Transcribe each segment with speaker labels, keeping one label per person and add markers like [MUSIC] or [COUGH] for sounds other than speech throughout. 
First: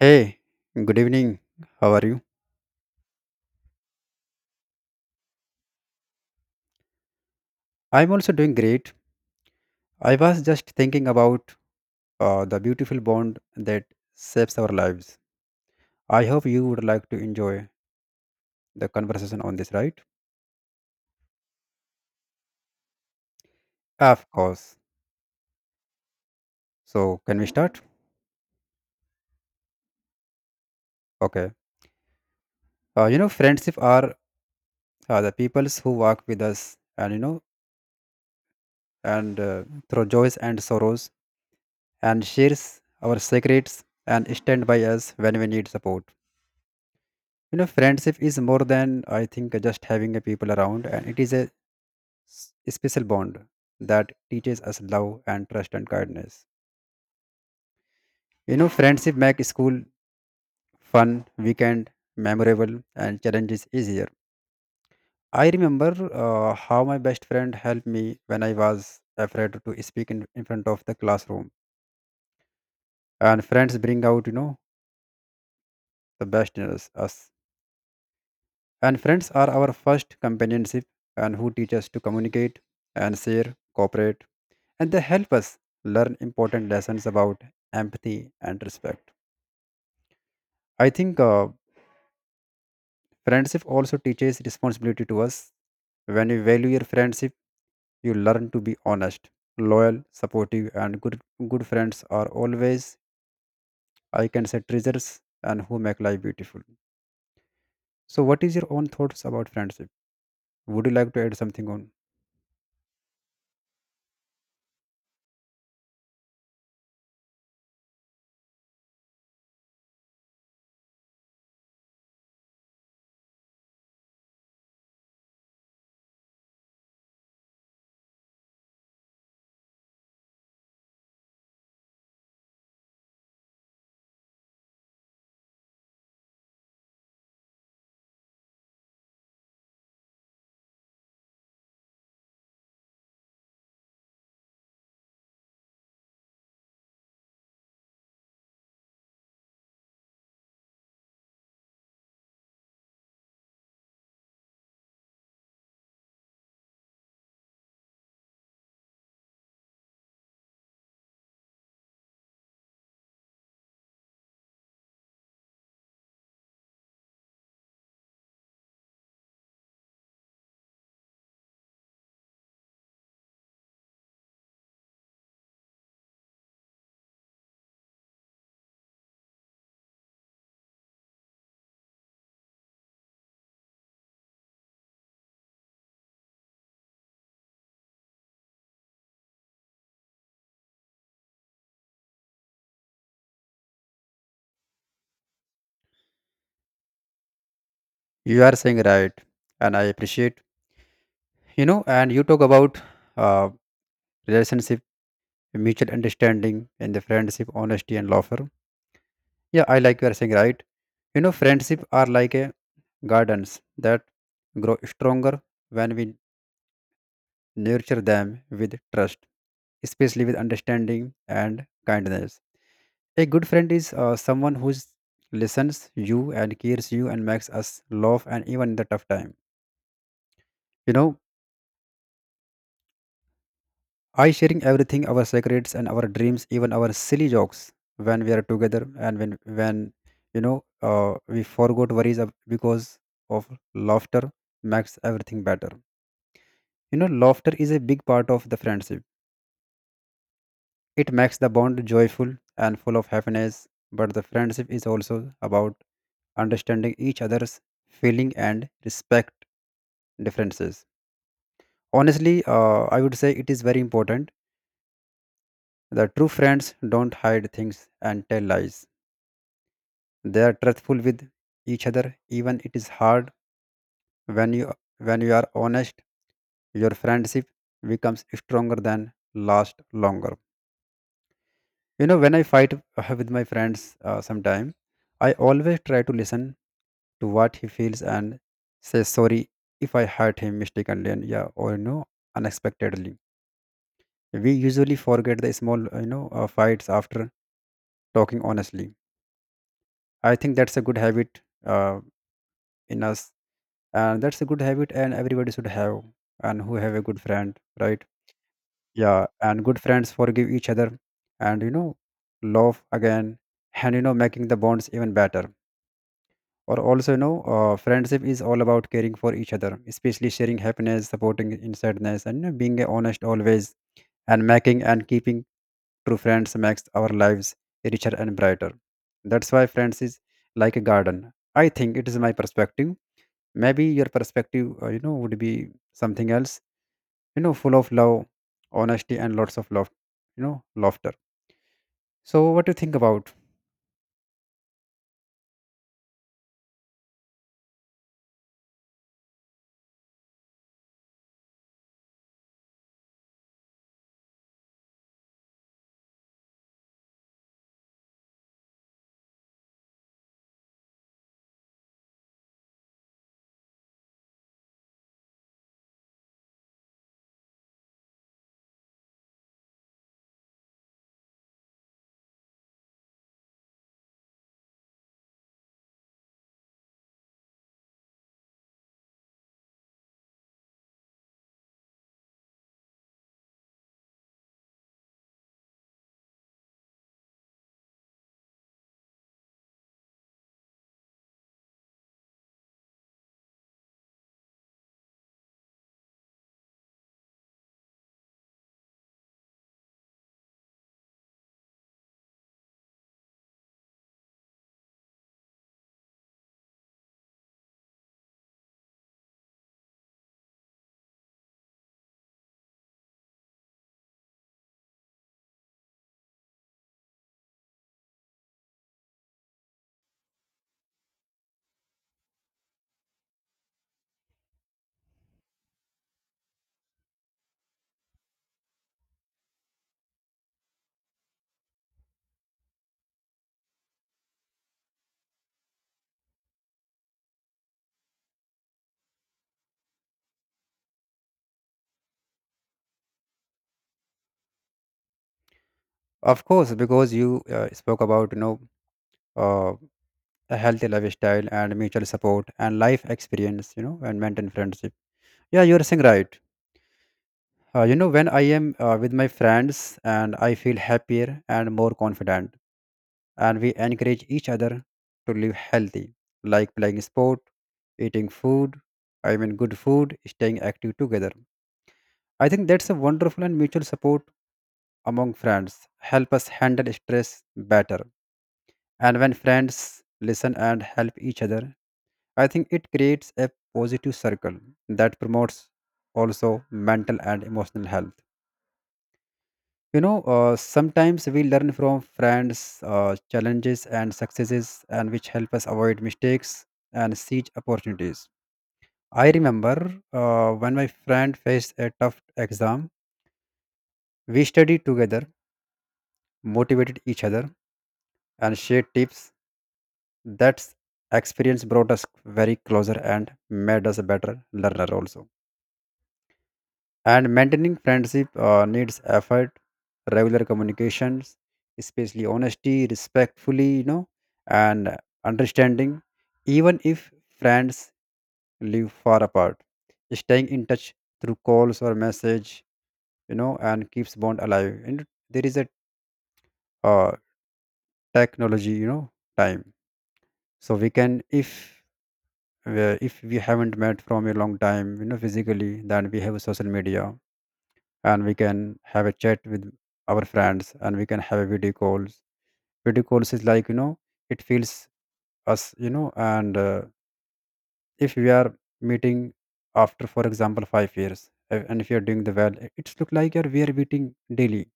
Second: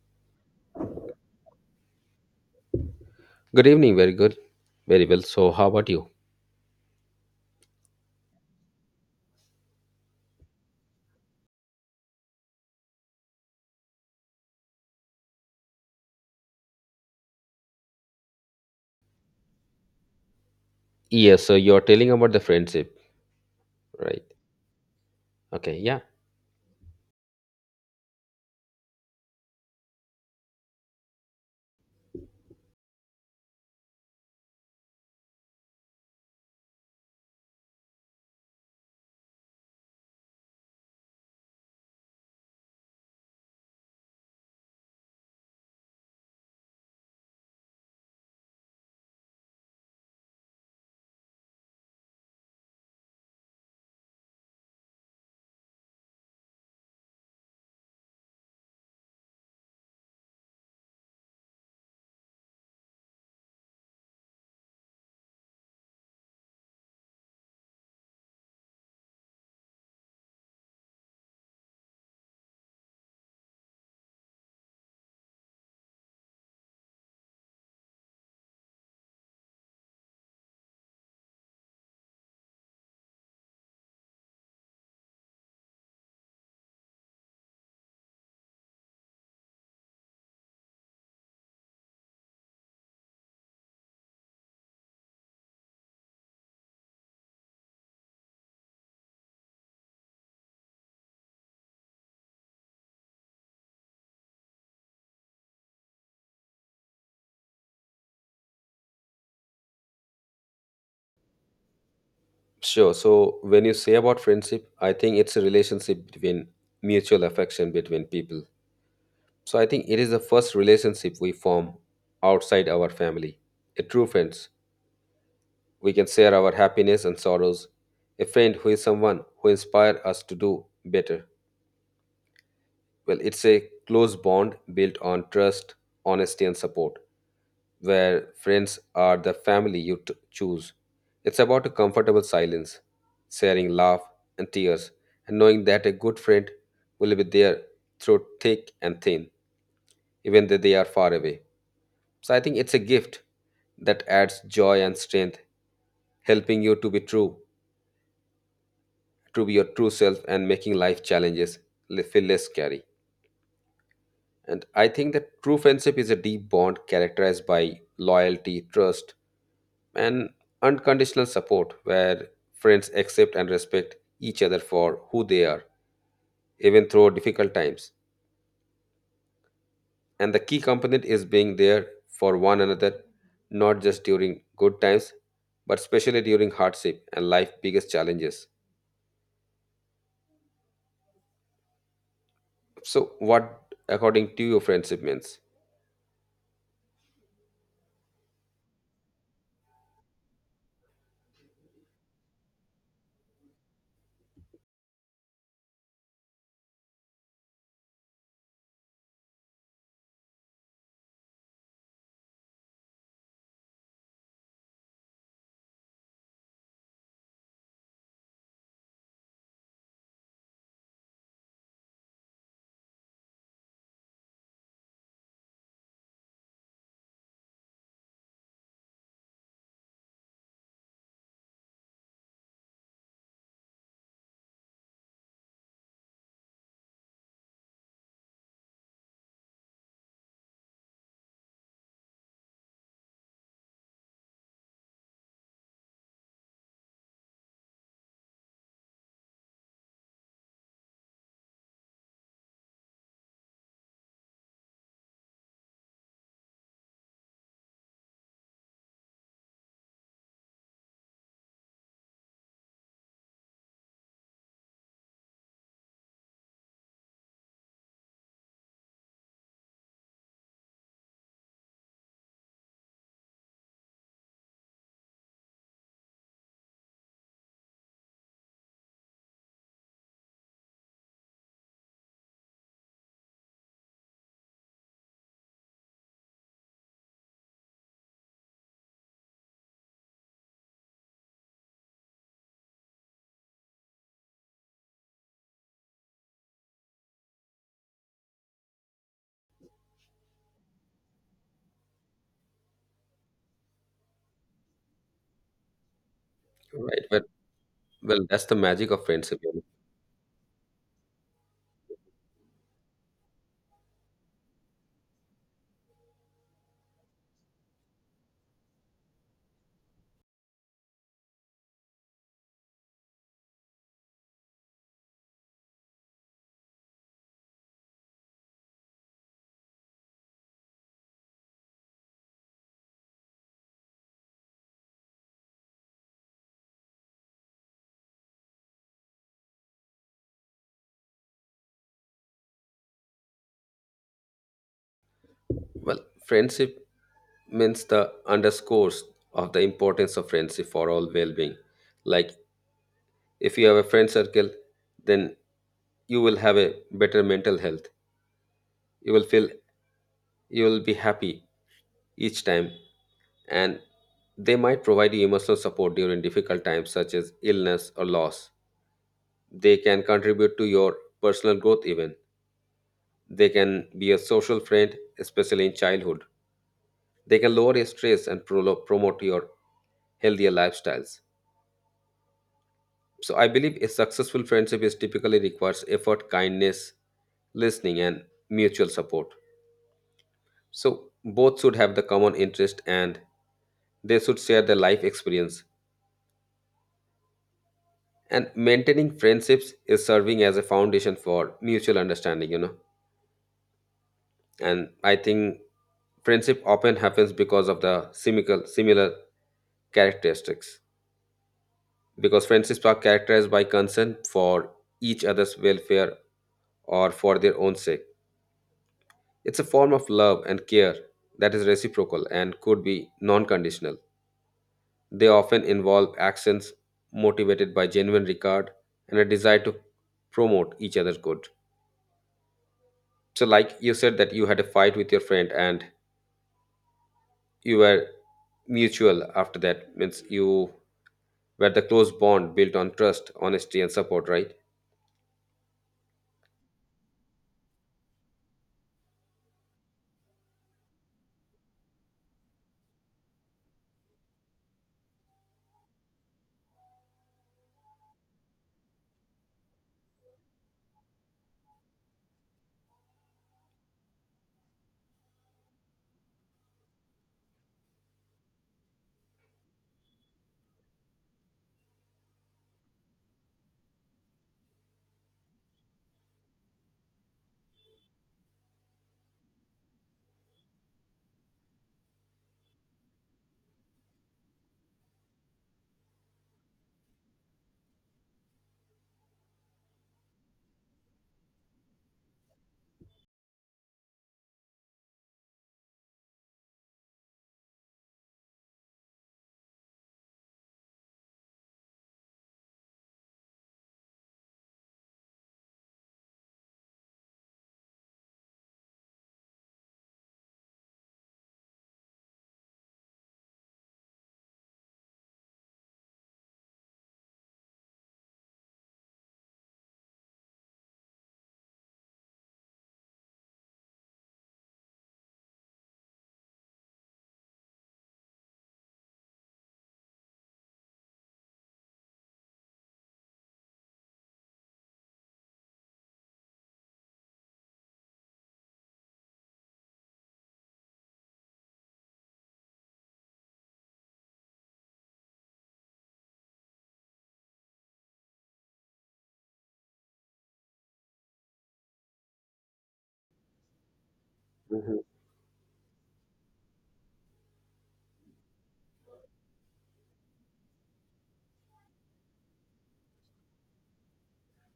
Speaker 1: Hey, good evening. How are you?
Speaker 2: Good evening. Very good. Very well. So, how about you?
Speaker 1: I'm also doing great. I was just thinking about the beautiful bond that shapes our lives. I hope you would like to enjoy the conversation on this, right?
Speaker 2: Yes. So, you're telling about the friendship, right?
Speaker 1: Of course.
Speaker 2: Okay. Yeah.
Speaker 1: So, can we start? Okay. Friendship are the peoples who walk with us and through joys and sorrows and shares our secrets and stand by us when we need support. Friendship is more than, I think, just having a people around, and it is a special bond that teaches us love and trust and kindness. Friendship makes school fun, weekend memorable, and challenges easier. I remember how my best friend helped me when I was afraid to speak in front of the classroom. And friends bring out, the best in us. And friends are our first companionship and who teach us to communicate and share, cooperate, and they help us learn important lessons about empathy and respect. I think friendship also teaches responsibility to us. When you value your friendship, you learn to be honest, loyal, supportive, and good. Good friends are always, I can say, treasures and who make life beautiful. So, what is your own thoughts about friendship? Would you like to add something on?
Speaker 2: Sure. So, when you say about friendship, I think it's a relationship between mutual affection between people. So, I think it is the first relationship we form outside our family. A true friends. We can share our happiness and sorrows. A friend who is someone who inspires us to do better. Well, it's a close bond built on trust, honesty, and support. Where friends are the family choose. It's about a comfortable silence, sharing laugh and tears, and knowing that a good friend will be there through thick and thin, even though they are far away. So I think it's a gift that adds joy and strength, helping you to be true, to be your true self, and making life challenges feel less scary. And I think that true friendship is a deep bond characterized by loyalty, trust, and unconditional support where friends accept and respect each other for who they are, even through difficult times. And the key component is being there for one another, not just during good times, but especially during hardship and life's biggest challenges. So, what, according to you, friendship means?
Speaker 1: You are saying right, and I appreciate. And you talk about uh, relationship, mutual understanding, and the friendship, honesty, and laughter. Yeah, I like you are saying right. Friendship are like a gardens that grow stronger when we nurture them with trust, especially with understanding and kindness. A good friend is someone who listens you and cares you and makes us laugh and even in the tough time. You know, I sharing everything, our secrets and our dreams, even our silly jokes when we are together and when we forgot worries because of laughter makes everything better. Laughter is a big part of the friendship. It makes the bond joyful and full of happiness, but the friendship is also about understanding each other's feeling and respect differences. Honestly, I would say it is very important. The true friends don't hide things and tell lies. They are truthful with each other, even it is hard when you when you are honest. Your friendship becomes stronger than last longer. When I fight with my friends, sometime I always try to listen to what he feels and say sorry if I hurt him mistakenly, and yeah, or unexpectedly we usually forget the small fights after talking honestly. I think that's a good habit uh, in us, and that's a good habit and everybody should have and who have a
Speaker 2: Right.
Speaker 1: good
Speaker 2: Well,
Speaker 1: friend, right?
Speaker 2: that's the magic of
Speaker 1: Yeah,
Speaker 2: friendship.
Speaker 1: and good friends forgive each other, and love again, and making the bonds even better. Or also, friendship is all about caring for each other, especially sharing happiness, supporting in sadness, and being honest always, and making and keeping true friends makes our lives richer and brighter. That's why friends is like a garden. I think it is my perspective. Maybe your perspective would be something else, full of love, honesty, and lots of love, laughter. So, what do you think about?
Speaker 2: Well, friendship means the underscores of the importance of friendship for all well-being. Like if you have a friend circle, then you will have a better mental health. You will feel you will be happy each time, and they might provide you emotional support during difficult times such as illness or loss. They can contribute to your personal growth even. They can be a social friend, especially in childhood. They can lower your stress and promote your healthier lifestyles. So I believe a successful friendship is typically requires effort, kindness, listening, and mutual support. So both should have the common interest and they should share their life experience. And maintaining friendships is serving as a foundation for mutual understanding, you know. And I think friendship often happens because of the simical similar characteristics. Because friendships are characterized by concern for each other's welfare or for their own sake. It's a form of love and care that is reciprocal and could be non conditional. They often involve actions motivated by genuine regard and a desire to promote each other's good. So, like you said, that you had a fight with your friend and you were mutual after that, means you were the close bond built on trust, honesty, and support, right?
Speaker 1: Of course, because you spoke about uh. a healthy lifestyle and mutual support and life experience, and maintain friendship. Yeah, you're saying right. When I am with my friends, and I feel happier and more confident, and we encourage each other to live healthy, like playing sport, eating food, I mean good food, staying active together. I think that's a wonderful and mutual support among friends. Help us handle stress better, and when friends listen and help each other, I think it creates a positive circle that promotes also mental and emotional health. Sometimes we learn from friends, challenges and successes, and which help us avoid mistakes and seize opportunities. I remember when my friend faced a tough exam, we studied together, motivated each other, and shared tips. That experience brought us very closer and made us a better learner also. And maintaining friendship needs effort, regular communications, especially honesty, respectfully, and understanding, even if friends live far apart. Staying in touch through calls or message, and keeps bond alive. And there is a uh, technology, time. So we can, if we haven't met from a long time, physically, then we have social media, and we can have a chat with our friends, and we can have a video calls. Video calls is like, you know, it feels
Speaker 2: Mhm.
Speaker 1: us, you know. And if we are meeting after, for example, 5 years, and if you're doing the well, it's look like we are meeting daily,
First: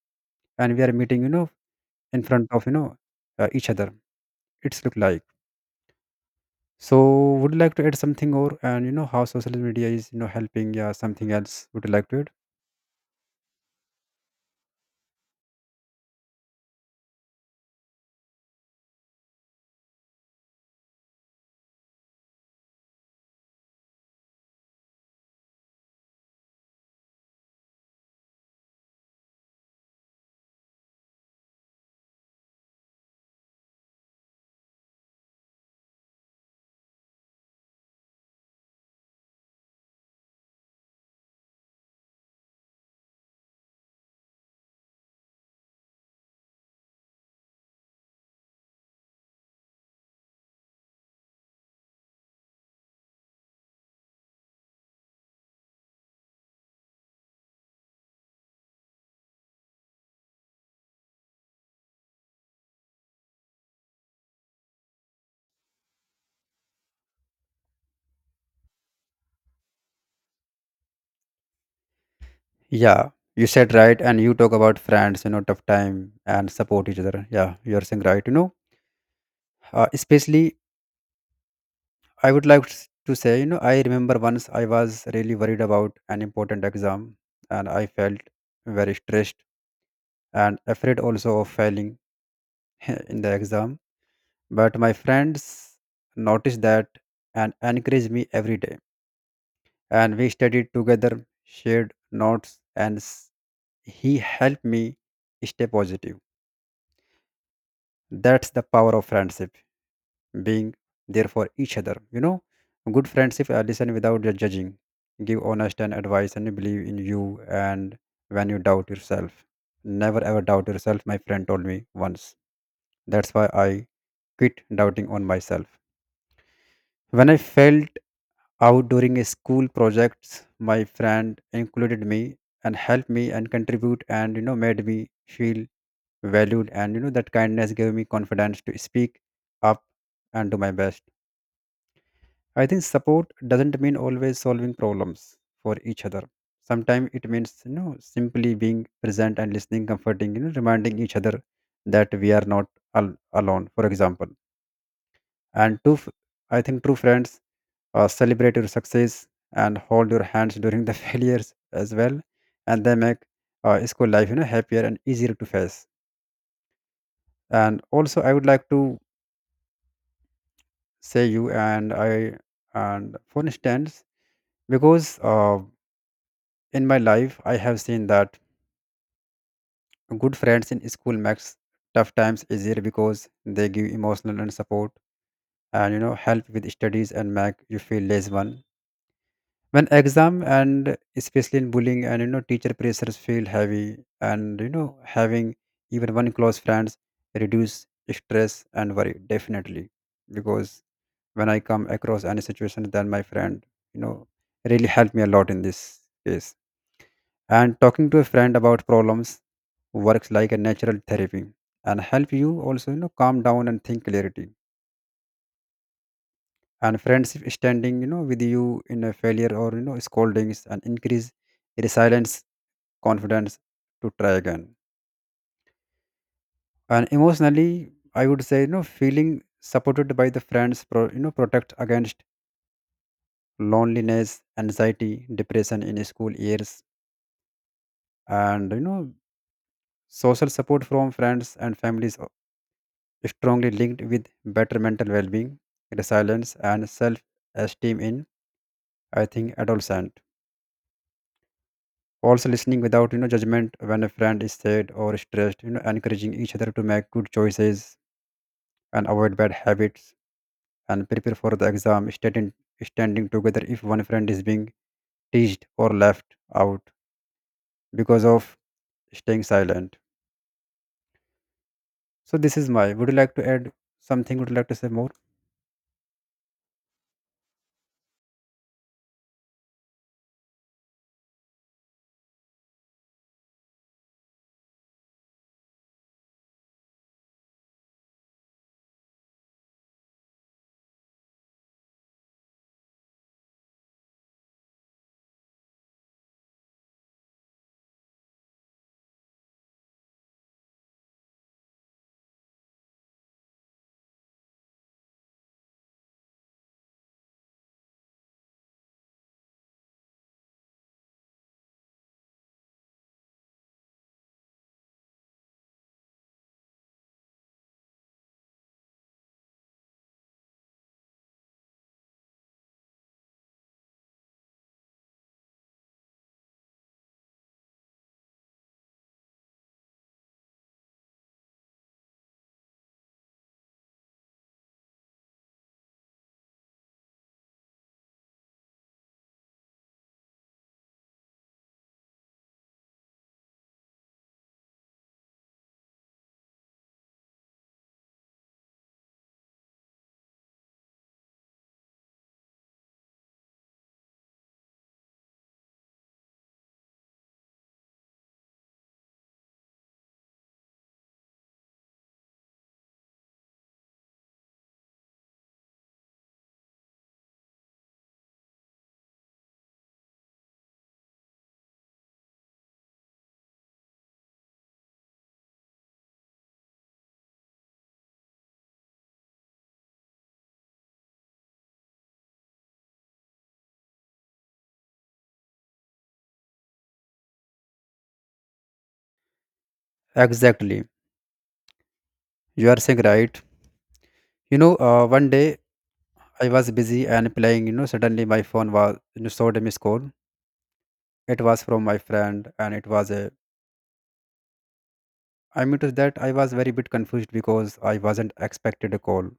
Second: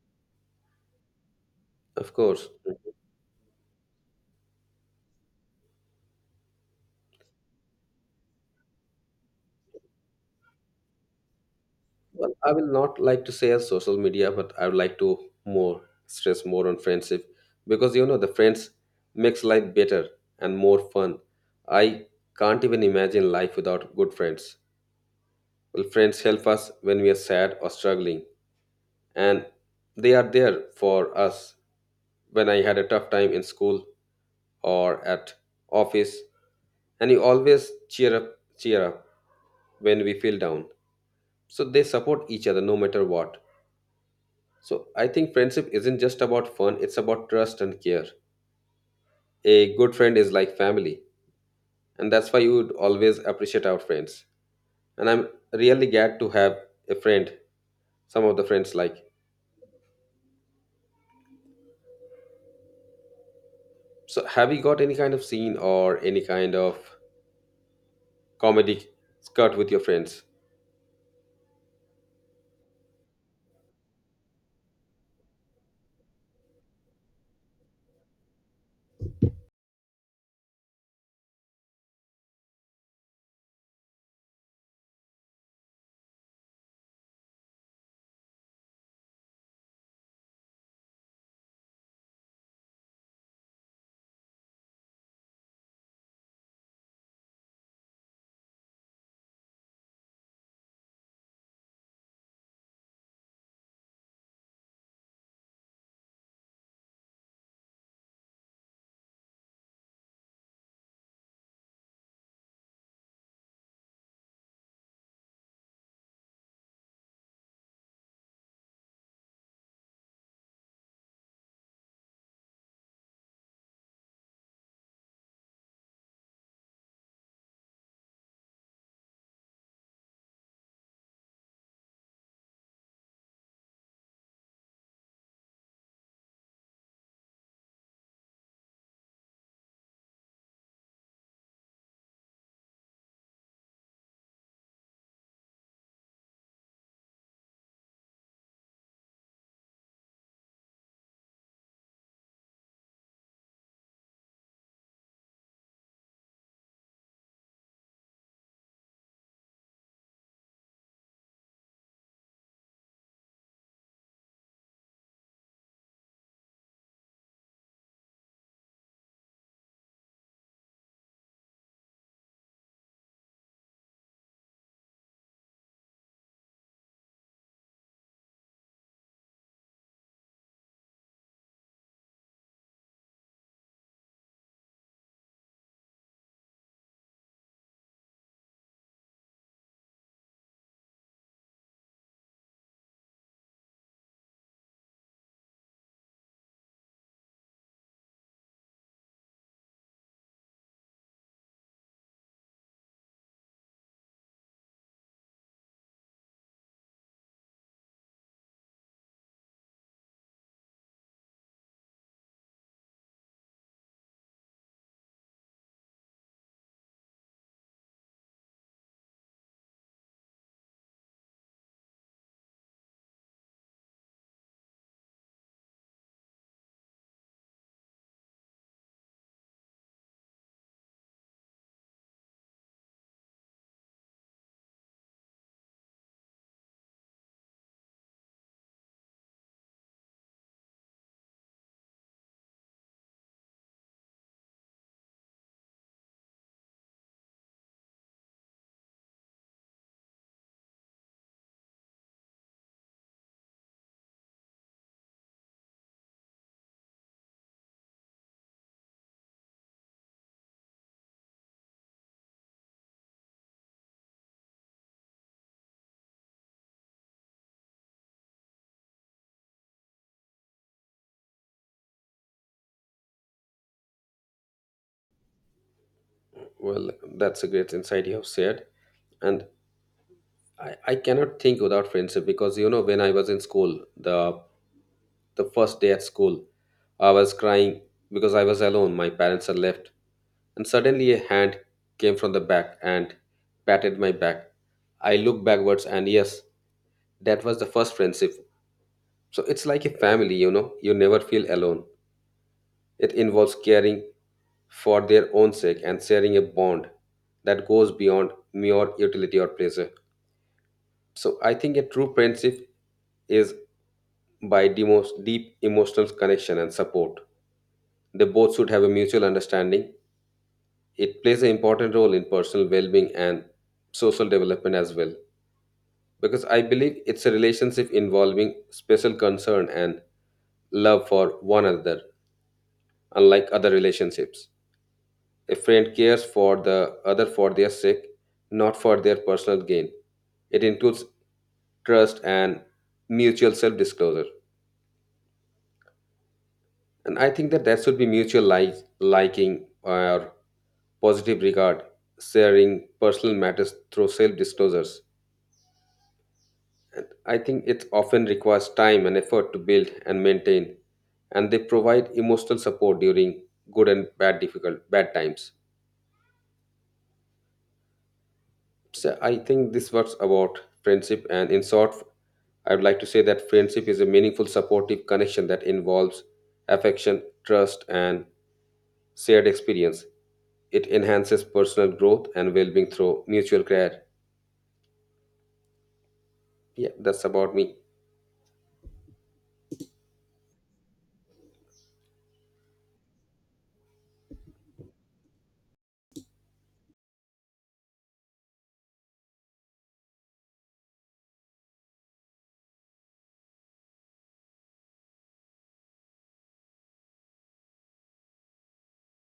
Speaker 1: and we are meeting, you know,
Speaker 2: Of
Speaker 1: in
Speaker 2: course.
Speaker 1: front of, each other. It's look like. So would you like to add something? Or and you know how social media is, you know, helping? Yeah, something else would you like to add?
Speaker 2: Well, I will not like to say as social media, but I would like to more on friendship, because you know the friends makes life better and more fun. I can't even imagine life without good friends. Well, friends help us when we are sad or struggling, and they are there for us when I had a tough time in school or at office, and you always cheer up, cheer up when we feel down. So they support each other no matter what. So I think friendship isn't just about fun, it's about trust and care. A good friend is like family, and that's why you would always appreciate our friends. And I'm really glad to have a friend, some of the friends like. So have you got any kind of scene or any kind of comedy cut with your friends?
Speaker 1: Yeah, you said right, and you talk about friends, tough time and support each other. Yeah, you're saying right. Especially I would like to say, you know, I remember once I was really worried about an important exam, and I felt very stressed and afraid also of failing [LAUGHS] in the exam. But my friends noticed that and encouraged me every day, and we studied together, shared notes, and he helped me stay positive. That's the power of friendship, being there for each other. Good friendship listen without judging, give honest and advice, and believe in you. And when you doubt yourself, never ever doubt yourself, my friend told me once. That's why I quit doubting on myself. When I felt out during a school projects, my friend included me and helped me and contribute, and made me feel valued, and that kindness gave me confidence to speak up and do my best. I think support doesn't mean always solving problems for each other. Sometimes it means simply being present and listening, comforting, reminding each other that we are not al- alone, for example. And I think true friends celebrate your success and hold your hands during the [LAUGHS] failures as well. And they make school life, happier and easier to face. And also, I would like to say, you and I, and for instance, because in my life I have seen that good friends in school makes tough times easier because they give emotional and support, and help with studies and make you feel less one when exam, and especially in bullying, and teacher pressures feel heavy, and having even one close friends reduce stress and worry definitely. Because when I come across any situation, then my friend you know really helped me a lot in this case. And talking to a friend about problems works like a natural therapy and help you also, calm down and think clarity. And friendship standing with you in a failure or scoldings, and increase resilience, confidence to try again. And emotionally, I would say, feeling supported by the friends, protect against loneliness, anxiety, depression in school years. And social support from friends and families are strongly linked with better mental well-being, resilience, and self-esteem in, I think, adolescent. Also listening without judgment when a friend is sad or stressed, encouraging each other to make good choices, and avoid bad habits, and prepare for the exam, standing together if one friend is being teased or left out because of staying silent. So this is my. Would you like to add something? Would you like to say more?
Speaker 2: Well, that's a great insight you have shared. And I cannot think without friendship, because you know when I was in school, the first day at school, I was crying because I was alone. My parents had left and suddenly a hand came from the back and patted my back. I looked backwards, and yes, that was the first friendship. So it's like a family, you know, you never feel alone. It involves caring for their own sake and sharing a bond that goes beyond mere utility or pleasure. So I think a true friendship is by the most deep emotional connection and support. They both should have a mutual understanding. It plays an important role in personal well-being and social development as well, because I believe it's a relationship involving special concern and love for one another. Unlike other relationships, a friend cares for the other for their sake, not for their personal gain. It includes trust and mutual self-disclosure, and I think that should be mutual, like liking or positive regard, sharing personal matters through self-disclosures. I think it often requires time and effort to build and maintain, and they provide emotional support during good and bad difficult bad times. So I think this was about friendship, and in short, I would like to say that friendship is a meaningful, supportive connection that involves affection, trust, and shared experience. It enhances personal growth and well-being through mutual care. Yeah, that's about me.
Speaker 1: Exactly. You are saying right. One day I was busy and playing. Suddenly my phone was, showed a missed call. It was from my friend, and it was a. I mean to that I was very bit confused because I wasn't expected a call,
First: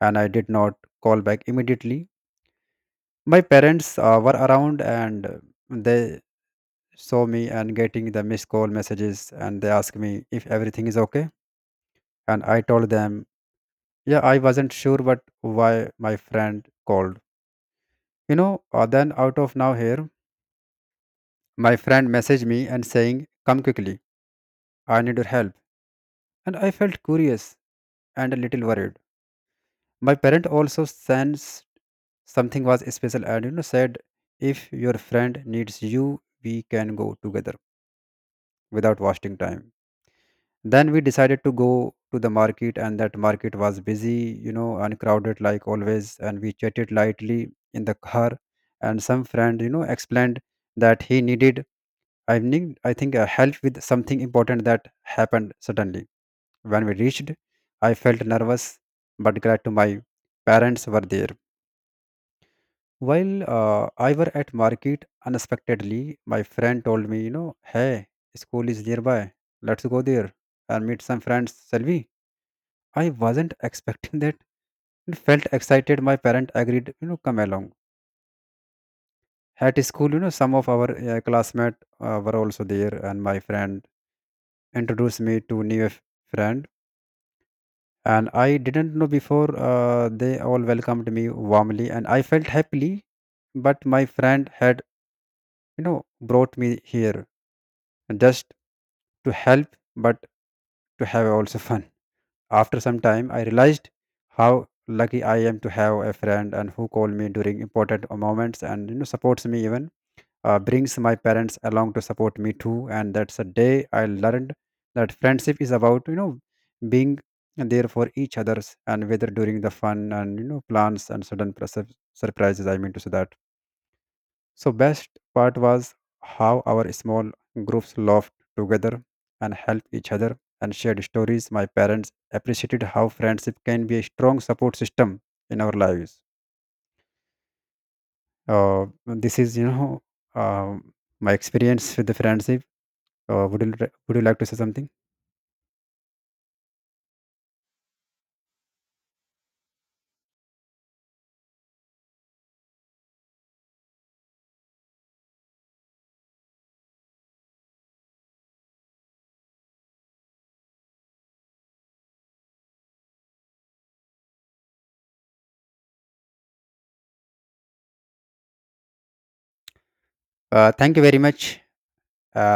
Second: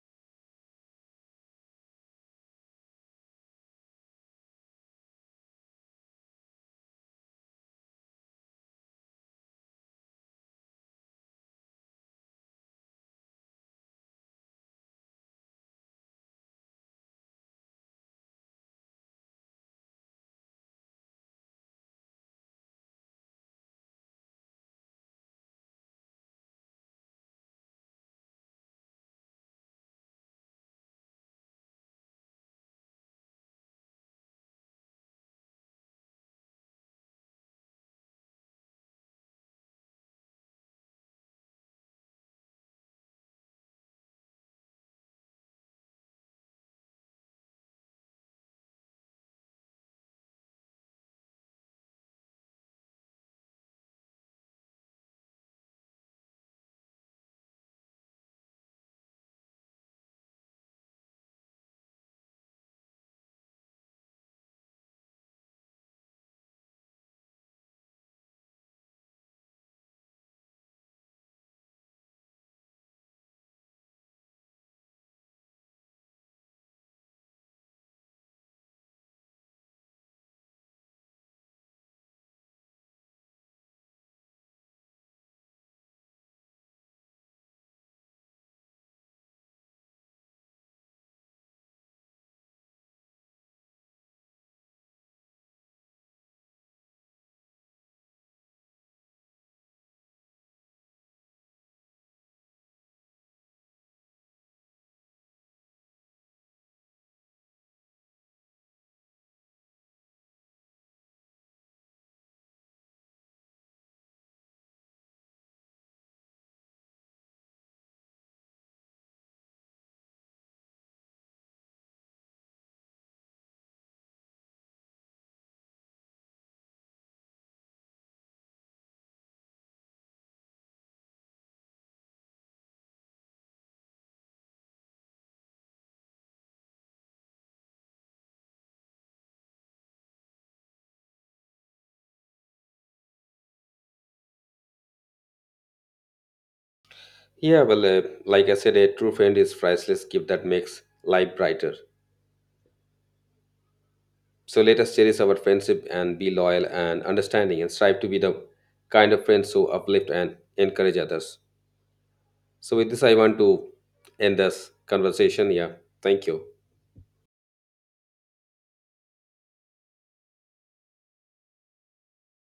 Speaker 1: and I did not call back immediately. My parents were around, and they saw me and getting the missed call messages, and they asked me if everything is okay, and I told them yeah, I wasn't sure but why my friend called. Then out of now here, my friend messaged me and saying come quickly, I need your help. And I felt curious and a little worried. My parent also sensed something was special, and said, if your friend needs you, we can go together without wasting time. Then we decided to go to the market, and that market was busy, and crowded like always, and we chatted lightly in the car. And some friend, explained that he needed, I think help with something important that happened suddenly. When we reached, I felt nervous, but glad to my parents were there. While I were at market unexpectedly, my friend told me, hey, school is nearby, let's go there and meet some friends, shall we? I wasn't expecting that and felt excited. My parent agreed, come along. At school, some of our classmates were also there, and my friend introduced me to new friend. And I didn't know before. They all welcomed me warmly, and I felt happily. But my friend had, brought me here just to help, but to have also fun. After some time, I realized how lucky I am to have a friend and who call me during important moments, and supports me, even brings my parents along to support me too. And that's a day I learned that friendship is about, being there for each others, and whether during the fun and plans, and sudden surprises. I mean to say that. So best part was how our small groups laughed together, and helped each other, and shared stories. My parents appreciated how friendship can be a strong support system in our lives. This is um my experience with the friendship. Uh, would you would you like to say something?
Speaker 2: Yeah, well, like I said, a true friend is priceless gift that makes life brighter. So let us cherish our friendship and be loyal and understanding and strive to be the kind of friends who uplift and encourage others. So with this, I want to end this conversation. Yeah. Thank you.
Speaker 1: Thank you very much. Uh,